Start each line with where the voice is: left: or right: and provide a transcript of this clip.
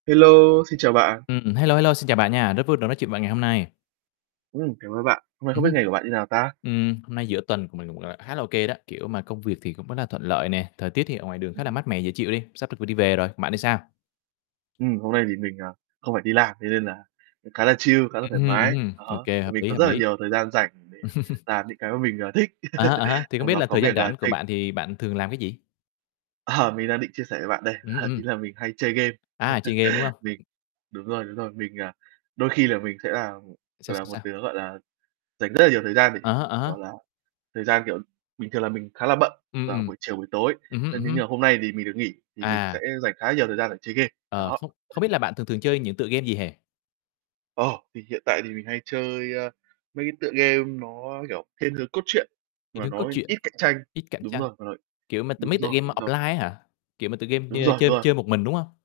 right: Hello, xin chào bạn.
left: Ừm, hello, hello, xin chào bạn nha, rất vui được nói chuyện bạn ngày hôm nay.
right: Ừm, cảm ơn bạn. Hôm nay không
left: Ừm
right: biết
left: hưm.
right: ngày của bạn như nào ta?
left: Ừm, hôm nay giữa tuần của mình cũng, gọi là, khá là OK đó, kiểu, mà công việc thì cũng rất là thuận lợi nè, thời tiết thì ở ngoài đường
right: Ừm
left: khá là
right: hưm.
left: mát mẻ dễ chịu đi, sắp được v đi về rồi, bạn thì sao?
right: Ừm, hôm nay thì mình, ờ, không phải đi làm, thế nên là cũng khá là chill, khá là
left: Ừm
right: thoải
left: hưm, ừm
right: mái.
left: hưm,
right: Ờ há,
left: OK,
right: và
left: hợp
right: mình
left: lý,
right: có
left: hợp
right: rất là
left: lý.
right: nhiều thời gian rảnh để làm những cái mà mình, ờ, thích
left: À há, à há. Thì không
right: trong
left: biết
right: đó
left: là
right: có
left: thời gian
right: việc, à,
left: rảnh của
right: xây
left: bạn thì bạn thường làm cái gì?
right: Ờ, mình đang định chia sẻ với bạn đây,
left: Ưm, ừm.
right: ý là mình hay chơi game.
left: À, chơi game, đúng hông?
right: Mình đúng rồi, đúng rồi, mình, à, đôi khi là mình sẽ là, ừm,
left: Sao,
right: gọi là,
left: sao,
right: một
left: sao?
right: đứa, gọi là, dành rất là nhiều thời gian để,
left: Ờ há, ờ há.
right: kiểu là, thời gian, kiểu, bình thường là mình khá là bận
left: Ừm,
right: vào
left: ừm.
right: buổi chiều, buổi tối,
left: Ừm hứm,
right: ơ,
left: ừm
right: thế
left: hứm.
right: nhưng hôm nay thì mình được nghỉ, thì mình sẽ
left: À.
right: dành khá nhiều thời gian để chơi game.
left: Ờ,
right: Đó.
left: không không biết là bạn thường thường chơi những tựa game gì ha?
right: Ờ, thì hiện tại thì mình hay chơi, ơ, mấy cái tựa game nó, kiểu, thiên hướng cốt truyện
left: Kiểu
right: mà
left: như,
right: nó,
left: cốt
right: ơ,
left: truyện,
right: ít cạnh tranh.
left: ít cạnh
right: Đúng
left: tranh,
right: rồi, mà nó
left: kiểu mà t
right: đúng
left: mấy tựa game
right: rồi,
left: mà
right: đúng rồi.
left: offline á hả? Kiểu mà tựa game
right: Đúng
left: nhơ
right: rồi, đúng
left: chơi
right: rồi.
left: chơi một mình, đúng hông?